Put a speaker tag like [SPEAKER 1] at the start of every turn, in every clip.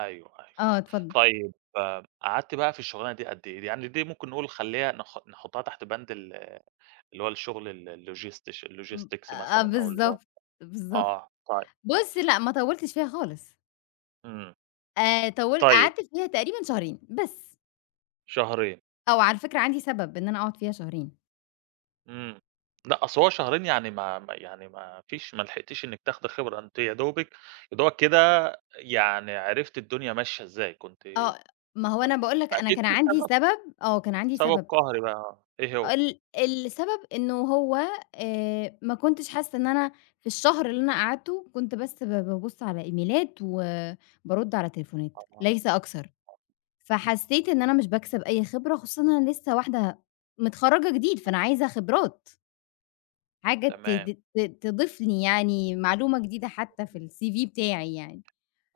[SPEAKER 1] أيوه، أيوه
[SPEAKER 2] آه، اتفض
[SPEAKER 1] طيب قعدتِ بقى في الشغلانة دي قد إيه؟ دي يعني دي ممكن نقول خليها نح نحطها تحت بند ال-اللي هو الشغل ال logistics
[SPEAKER 2] امم،
[SPEAKER 1] logistics
[SPEAKER 2] آآ،
[SPEAKER 1] مثلًا أو اللي هو،
[SPEAKER 2] بالضبط، بالضبط.
[SPEAKER 1] آه طي
[SPEAKER 2] بص، لأ، ما طولتش فيها خالص.
[SPEAKER 1] امم.
[SPEAKER 2] آآ، طول
[SPEAKER 1] طيب.
[SPEAKER 2] قعدت فيها تقريبًا شهرين، بس.
[SPEAKER 1] شهرين.
[SPEAKER 2] آه، وعلى الفكرة عندي سبب إن أنا أقعد فيها شهرين.
[SPEAKER 1] امم، لأ، أصل هو شهرين يعني ما ما يعني ما فيش ما لحقتيش إنك تاخدي خبرة أنتِ يادوبك يادوبك كده يعني عرفتِ الدنيا ماشية إزاي، كنتِ أ
[SPEAKER 2] آه، ما هو أنا باقول لك أنا
[SPEAKER 1] أكيد
[SPEAKER 2] كان
[SPEAKER 1] في
[SPEAKER 2] عندي
[SPEAKER 1] سبب
[SPEAKER 2] سبب، آه، كان عندي
[SPEAKER 1] سبب
[SPEAKER 2] سبب.
[SPEAKER 1] قهري بقى، آه، إيه هو؟
[SPEAKER 2] ال السبب إنّه هو آآ، ما كنتش حاسّة إن أنا في الشهر اللي أنا قعدته، كنت بس با بابص على إيميلات وبارد على تليفونات
[SPEAKER 1] أها،
[SPEAKER 2] ليس أكتر.
[SPEAKER 1] [unintelligible]
[SPEAKER 2] فحسيت إن أنا مش باكسب أي خبرة خصوصًا إن أنا لسّه واحدة مِتخرجة جديد،
[SPEAKER 1] امم.
[SPEAKER 2] فأنا عايزة خبرات. حاجة ت
[SPEAKER 1] تمام.
[SPEAKER 2] ت ت تضيف لي يعني معلومة جديدة حتى في
[SPEAKER 1] [unintelligible]
[SPEAKER 2] الCV بتاعي يعني.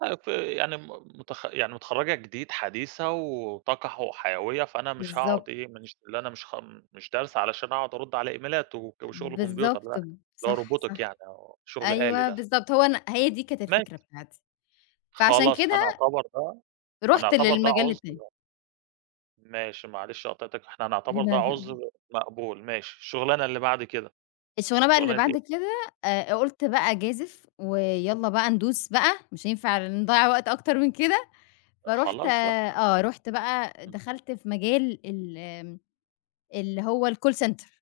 [SPEAKER 1] أ فيعني م مت يعني متخرجة جديد حديثة وطاقة ح وحيوية فأنا مش هاقعد
[SPEAKER 2] بالضبط.
[SPEAKER 1] إيه، منش اللي أنا مش خ امم دارسة علشان أقعد أرد على إيميلات وك وشغل كمبيوتر لأ،
[SPEAKER 2] بالضبط، ب
[SPEAKER 1] اللي هو
[SPEAKER 2] صح،
[SPEAKER 1] روبوتيك
[SPEAKER 2] صح
[SPEAKER 1] يعني أو شغل آلي
[SPEAKER 2] أيوه،
[SPEAKER 1] ده.
[SPEAKER 2] بالضبط. هو أنا هي دي كانت
[SPEAKER 1] ماشي.
[SPEAKER 2] الفكرة بتاعتي. فعشان
[SPEAKER 1] خلاص
[SPEAKER 2] كده
[SPEAKER 1] هنعتبر ده
[SPEAKER 2] رُحت
[SPEAKER 1] هنعتبر ده
[SPEAKER 2] للمجال
[SPEAKER 1] عُذر
[SPEAKER 2] التاني.
[SPEAKER 1] مق ماشي معلش قاطعتِك، إحنا هنعتبر ده
[SPEAKER 2] لا، لا، لا.
[SPEAKER 1] عذر مقبول، ماشي. الشغلانة اللي بعد كده،
[SPEAKER 2] الشغلانة بقى اللي
[SPEAKER 1] شغلانة
[SPEAKER 2] بعد
[SPEAKER 1] إيه؟
[SPEAKER 2] كده، آآ، ق قلت بقى أجازف ويلَّا بقى ندوس بقى، مش هينفع نضيع وقت أكتر من كده.
[SPEAKER 1] أ
[SPEAKER 2] فرُحت
[SPEAKER 1] خلاص بقى.
[SPEAKER 2] آه، رُحت بقى
[SPEAKER 1] امم.
[SPEAKER 2] دخلت في مجال ال آمم اللي هو الcall center.